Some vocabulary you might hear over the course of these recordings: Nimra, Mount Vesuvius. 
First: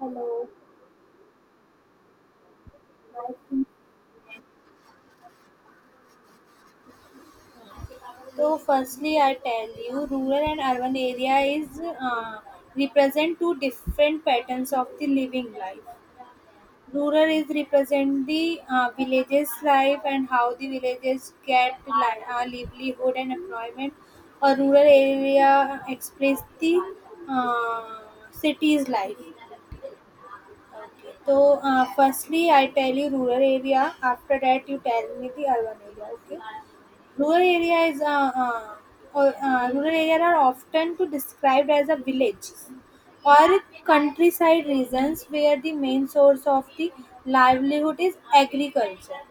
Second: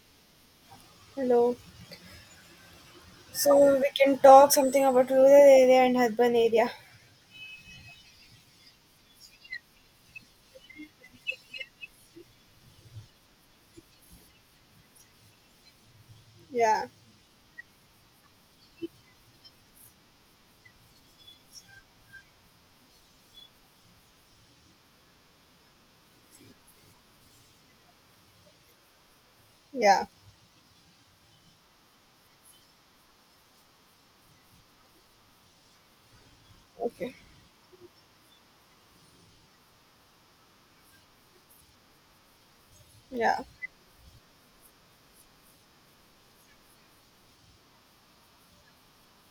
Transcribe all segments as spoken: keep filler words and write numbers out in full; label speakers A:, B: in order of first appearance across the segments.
A: Hello.
B: Hello. So we can talk something about rural area and urban area.
A: So firstly, I tell you, rural and urban area is uh, represent two different patterns of the living life.
B: Yeah.
A: Rural is represent the uh, villages life and how the villages get li- uh, livelihood and employment. A rural area express the uh, city's life.
B: Yeah.
A: So, uh, firstly, I tell you rural area. After that, you tell me the urban area. Okay.
B: Okay.
A: Rural area is uh, uh, or, uh, rural area are often to described as a village
B: Yeah.
A: or countryside regions where the main source of the livelihood is agriculture.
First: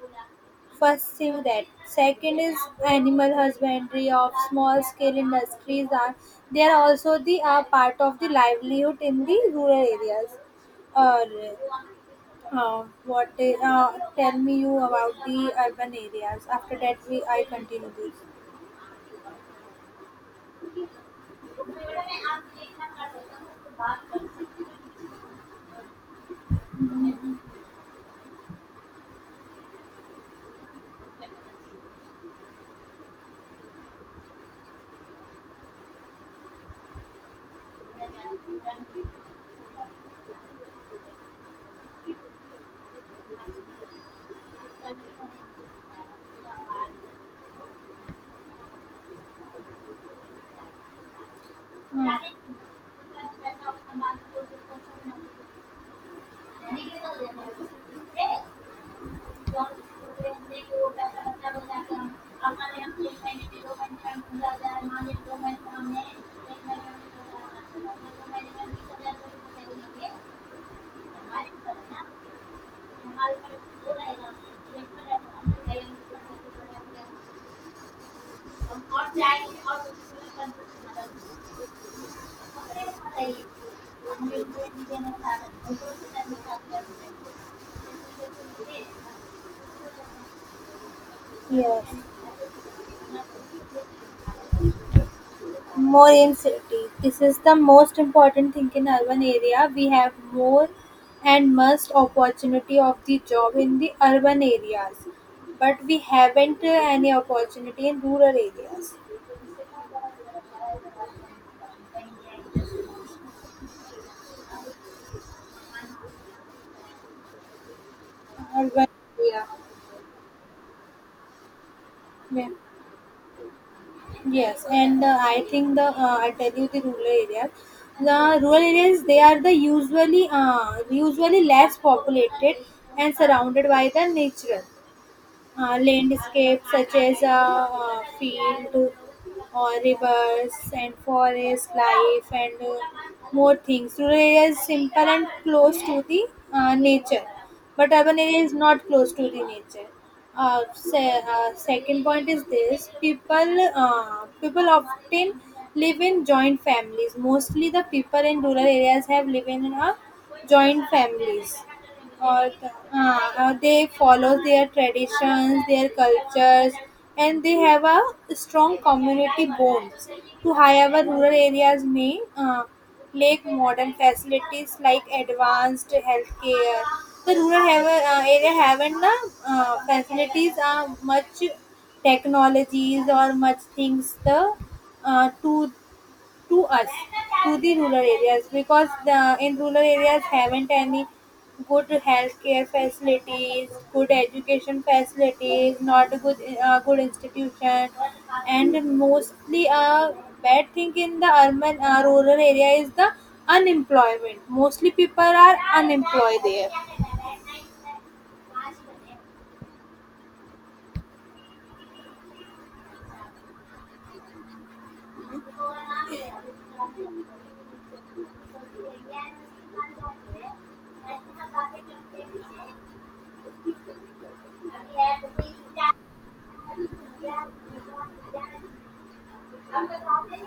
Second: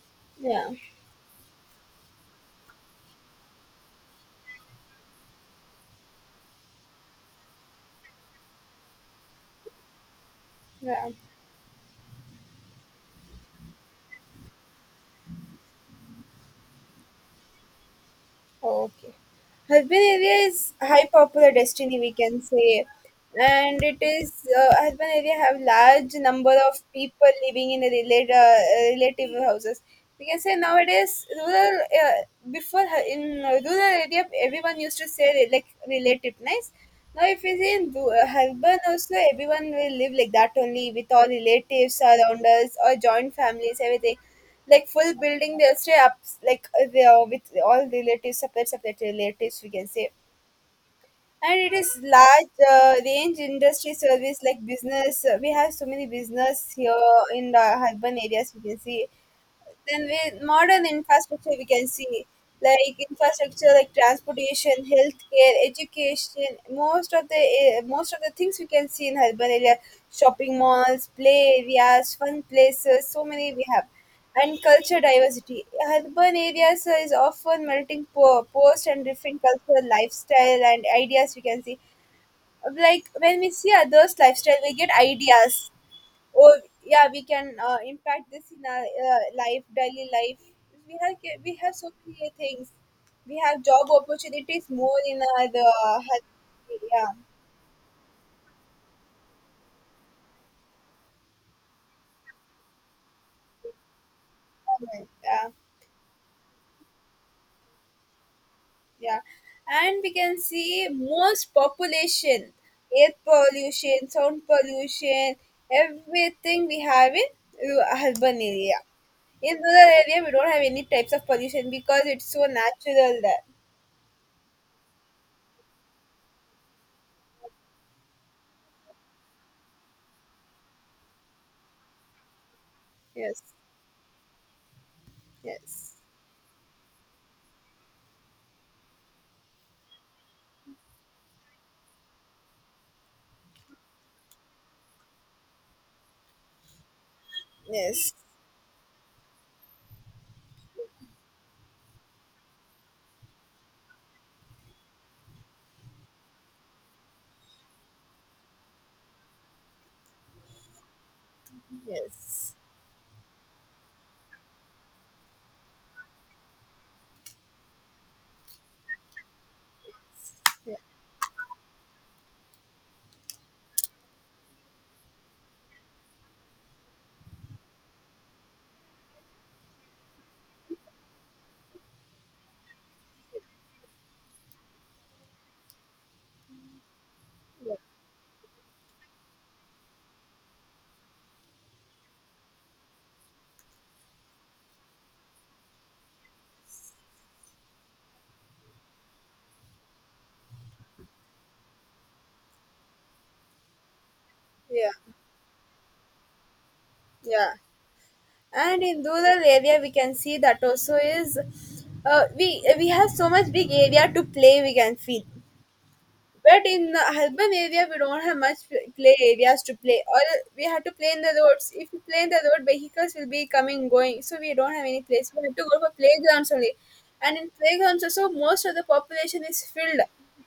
B: Yeah.
A: First thing that. Second is animal husbandry of small scale industries are they are also the uh, part of the livelihood in the rural areas.
B: Yeah. Yeah.
A: Or. Uh, what i- uh, tell me you about the urban areas. After that, we I continue this.
B: Okay. Urban area is high popular destiny, we can say. And it is, uh, urban area have large number of people living in a relate, uh, relative houses. We can say nowadays, rural, uh, before hu- in uh, rural area, everyone used to say like relative, nice. Now, if we see in ru- uh, urban also, everyone will live like that only with all relatives around us or joint families, everything like full building they'll stay up like uh, they are with all relatives, separate separate relatives we can say. And it is large uh, range industry service like business, uh, we have so many business here in the urban areas we can see. Then with modern infrastructure, we can see like infrastructure like transportation, healthcare, education. Most of the uh, most of the things we can see in urban area, shopping malls, play areas, fun places. So many we have, and culture diversity. Urban areas is often melting po- post and different cultural lifestyle and ideas. We can see like when we see others' lifestyle, we get ideas. Oh, yeah, we can uh, impact this in our uh, life daily life. We have ca- we have
A: Yes,
B: so many things. We have job opportunities more in our uh,
A: more
B: health-.
A: in city.
B: Yeah.
A: This is the most important thing in urban area. We have more and most opportunity of the job in the urban areas,
B: Alright, yeah.
A: but we haven't uh, any opportunity in rural areas.
B: Yeah, and we can see most population, air pollution, sound pollution, everything we have in uh, urban area.
A: Urban area.
B: In rural area we don't have any types of pollution because it's so
A: Yeah.
B: natural there.
A: Yes, and uh, I think the uh, I tell you the rural areas. The rural areas they are the usually uh, usually less populated and
B: Yes.
A: surrounded by the nature uh,
B: Yes.
A: landscapes such as a uh, field or rivers and forest life and uh, more things. Rural area is simple and close to the uh, nature, but
B: Yes.
A: urban area is not close to the nature. Uh, se- uh, second point is this: people uh, people often live in joint families. Mostly, the people in rural areas have live in a joint families or
B: Yes.
A: uh, uh, they follow their traditions, their cultures, and they have a strong community bonds. To
B: Yeah.
A: however, rural areas may uh, lack modern facilities like advanced healthcare. The rural have, uh, area haven't the uh, facilities are much technologies or much things the uh, to to us, to
B: Yeah.
A: the rural areas, because the in rural areas haven't any good healthcare facilities, good education facilities, not a good uh, good institution, and mostly a bad thing in the urban uh, rural area is the unemployment. Mostly
B: Yeah.
A: people are unemployed there.
B: Yeah. And in rural area, we can see that also is, uh, we we have so much big area to play. We can feel. But in the urban area, we don't have much play areas to play, or uh, we have to play in the roads. If we play in the road, vehicles will be coming going, so we don't have any place. We have to go for playgrounds only, and in playgrounds also most of the population is filled.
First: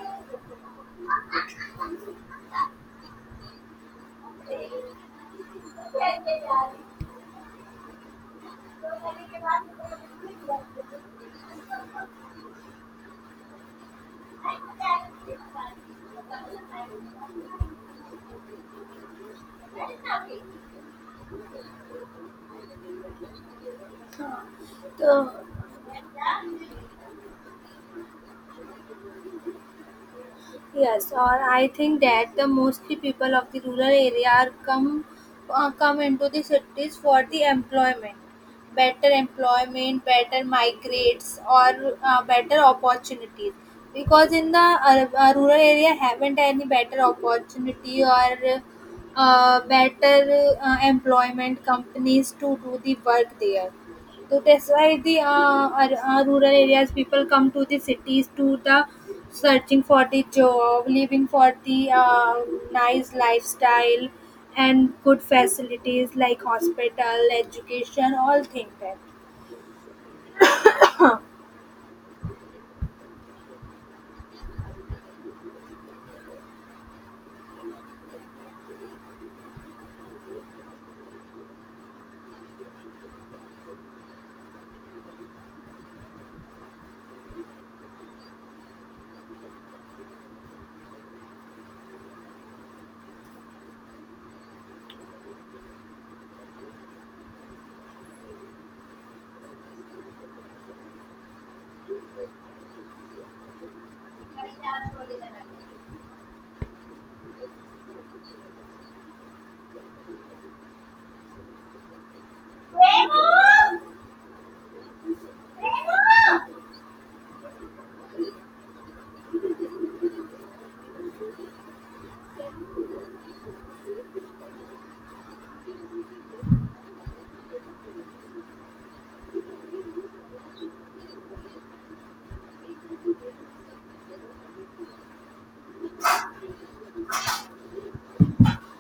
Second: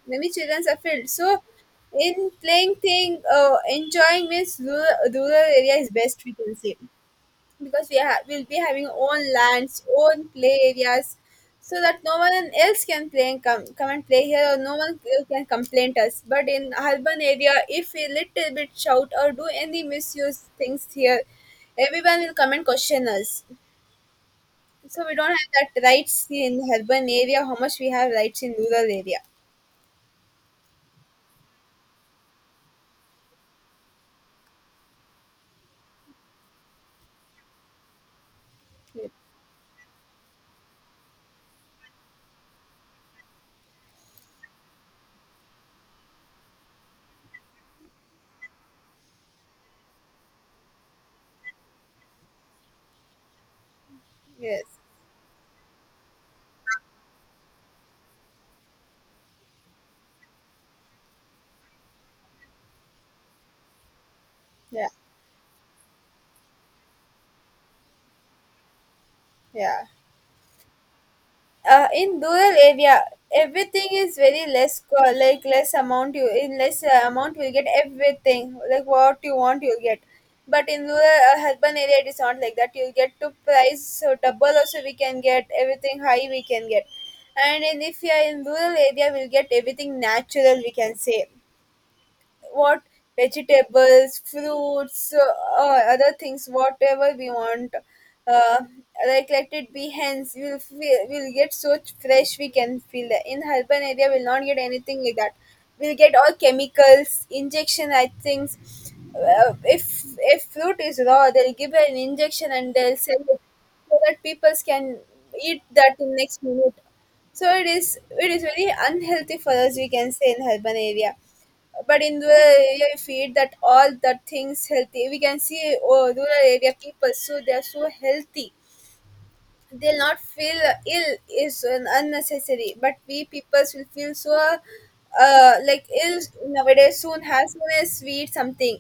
B: Many children are filled. So in playing thing, uh, enjoying means rural, rural area is best we can say, because we ha- will be having our own lands, own play areas, so that no one else can play and come come and play here, or no one c- can complain to us. But in urban area, if we little bit shout or do any misuse things here, everyone will come and question us. So we don't
A: So
B: have that rights in urban area. How much we have rights in rural area?
A: yes, or I think that the mostly people of the rural area are come uh, come into the cities for the employment, better employment, better migrates, or uh, better opportunities. Because in the uh, uh, rural area, haven't any better opportunity or uh, better uh, employment companies to do the work there. So
B: Yes.
A: that's why the uh, ar- uh, rural areas people come to the cities to the searching for the job, living for the uh, nice lifestyle
B: Yeah.
A: and good facilities like hospital, education, all things that.
B: Yeah. uh, in rural area, everything is very less co- like less amount you in less uh, amount you'll get everything, like what you want you'll get. But in rural uh, urban area it is not like that, you'll get to price so double also, we can get everything high we can get. And in, if you are in rural area, we'll get everything natural we can say. What? Vegetables, fruits, uh, uh, other things, whatever we want. Uh, like let it be hence we'll feel, we'll get so fresh, we can feel that in urban area we'll not get anything like that. We'll get all chemicals injection, I think. Uh, if if fruit is raw they'll give an injection and they'll sell it so that people can eat that in next minute. So it is, it is very unhealthy for us, we can say, in urban area. But in rural area, you feed that all the things healthy. We can see, oh, rural area people, so they are so healthy. They'll not feel ill is an unnecessary. But we people will feel so uh, like ill nowadays. Soon has soon as we eat something.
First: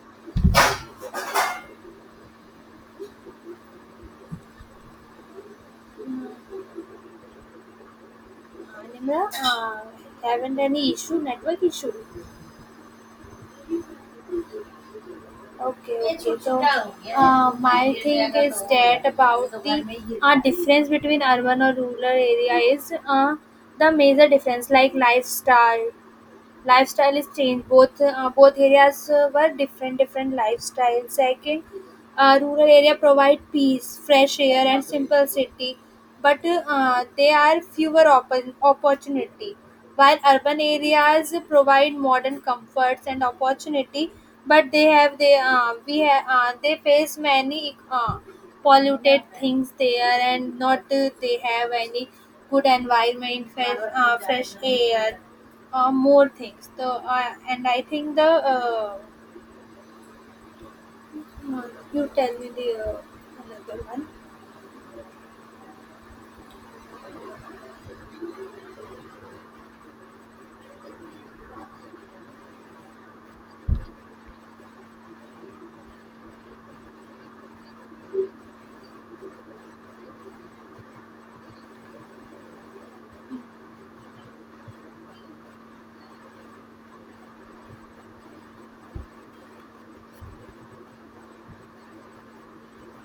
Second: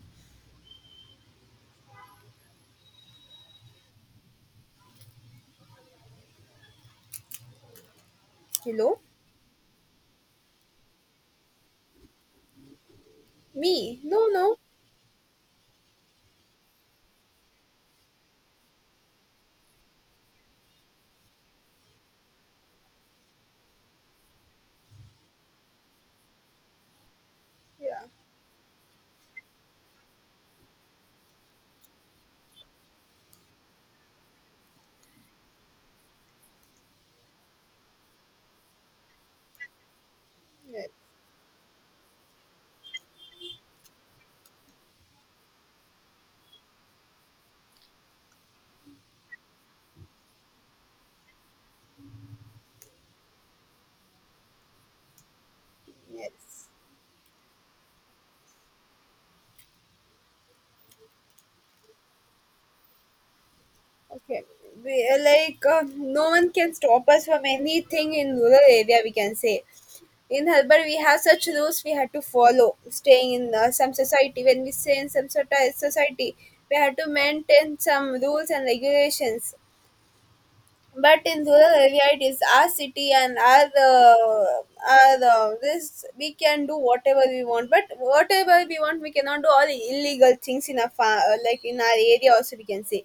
A: Uh,
B: Hello,
A: Nimra, uh, haven't any issue, network issue.
B: me? No, no.
A: Okay, okay. So uh, my thing is that about the uh, difference between urban or rural area is uh, the major difference like lifestyle lifestyle is changed. Both
B: Yeah.
A: uh, both areas uh, were different, different lifestyle. Second, uh, rural area provide peace, fresh air, and simple city, but uh, there are fewer oppor- opportunity. While urban
B: Yes.
A: areas provide modern comforts and opportunity, but they have they uh, we have uh, they face many uh, polluted things there, and not uh, they have any good environment, fresh, uh, fresh air uh, more things.
B: Yes.
A: The uh, and I think the uh, uh, you tell me the uh, another one.
B: Okay, we uh, like uh, no one can stop us from anything in rural area. We can say in urban we have such rules we had to follow. Staying in uh, some society, when we stay in some sort of society, we have to maintain some rules and regulations. But in rural area, it is our city and our uh, our uh, this we can do whatever we want. But whatever we want, we cannot do all illegal things in our fa- uh, like in our area. Also, we can say.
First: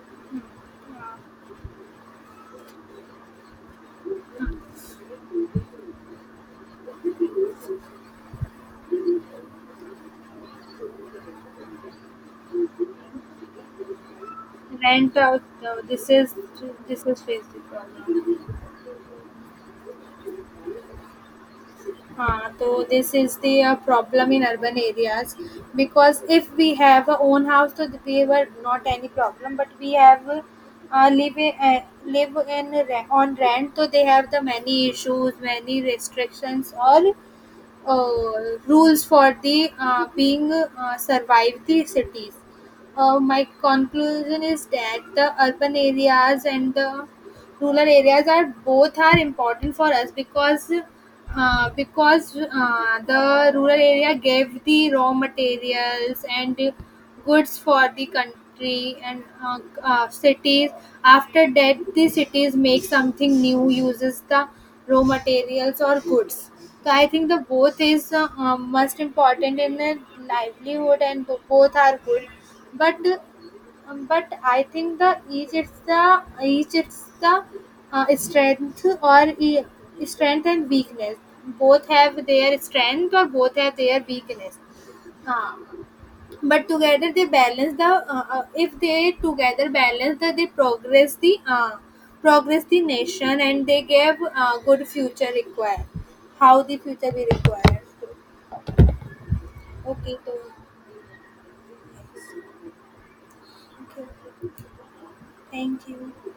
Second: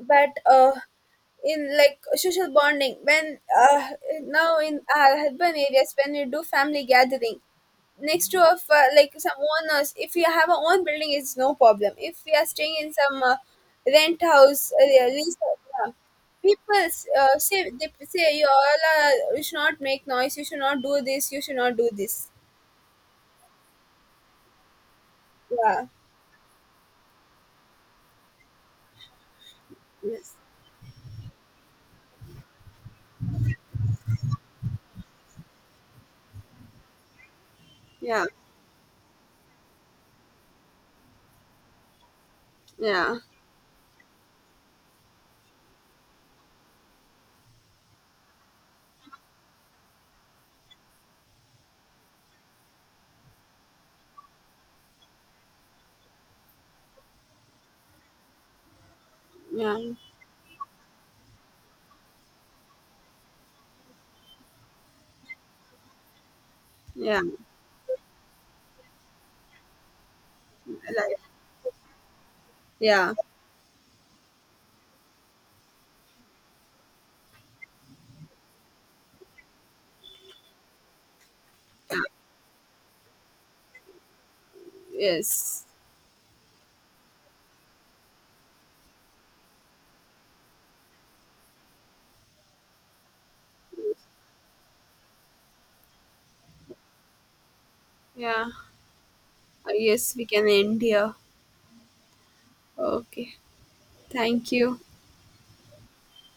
B: But uh,
A: Uh,
B: in like social bonding, when uh, now in our urban areas when you do family gathering next to of uh, like some owners, if you have a own building it's no problem. If we are staying in some uh, rent house, uh, yeah,
A: rent.
B: lease,
A: Uh, the-
B: uh,
A: this is
B: people
A: this is
B: uh,
A: face the
B: say, they say
A: problem.
B: you all are, you should not make noise, you should not do this, you should not do this.
A: Uh, so this is the uh, problem in urban areas
B: Yeah.
A: because if we have our own house, so we were not any problem. But we have
B: Yes.
A: uh, live in, uh, live in re- on rent, so they have the many issues, many restrictions, all
B: Yeah,
A: uh, rules for the uh, being uh, survive the cities.
B: yeah,
A: Uh, my conclusion is that the urban areas and the rural areas are both are important for us because uh, because uh, the rural area gave the raw materials and goods for the country and uh,
B: yeah,
A: uh, cities after that the cities make something new uses the raw materials or goods, so I
B: yeah,
A: think the both is uh, um, most important in the livelihood
B: like,
A: and bo- both are good, but
B: yeah,
A: um, But I think the each Egypt's the each it's the uh, strength or e- strength and weakness. Both have their strength or both have their weakness. Uh,
B: yes,
A: but together they balance the. Uh, uh, if they together balance the, they progress the uh, progress the nation and they give uh, good future required. How the future be required.
B: yeah. Uh,
A: Okay,
B: yes, we
A: so
B: can end here. Okay.
A: okay,
B: Thank you.
A: thank you.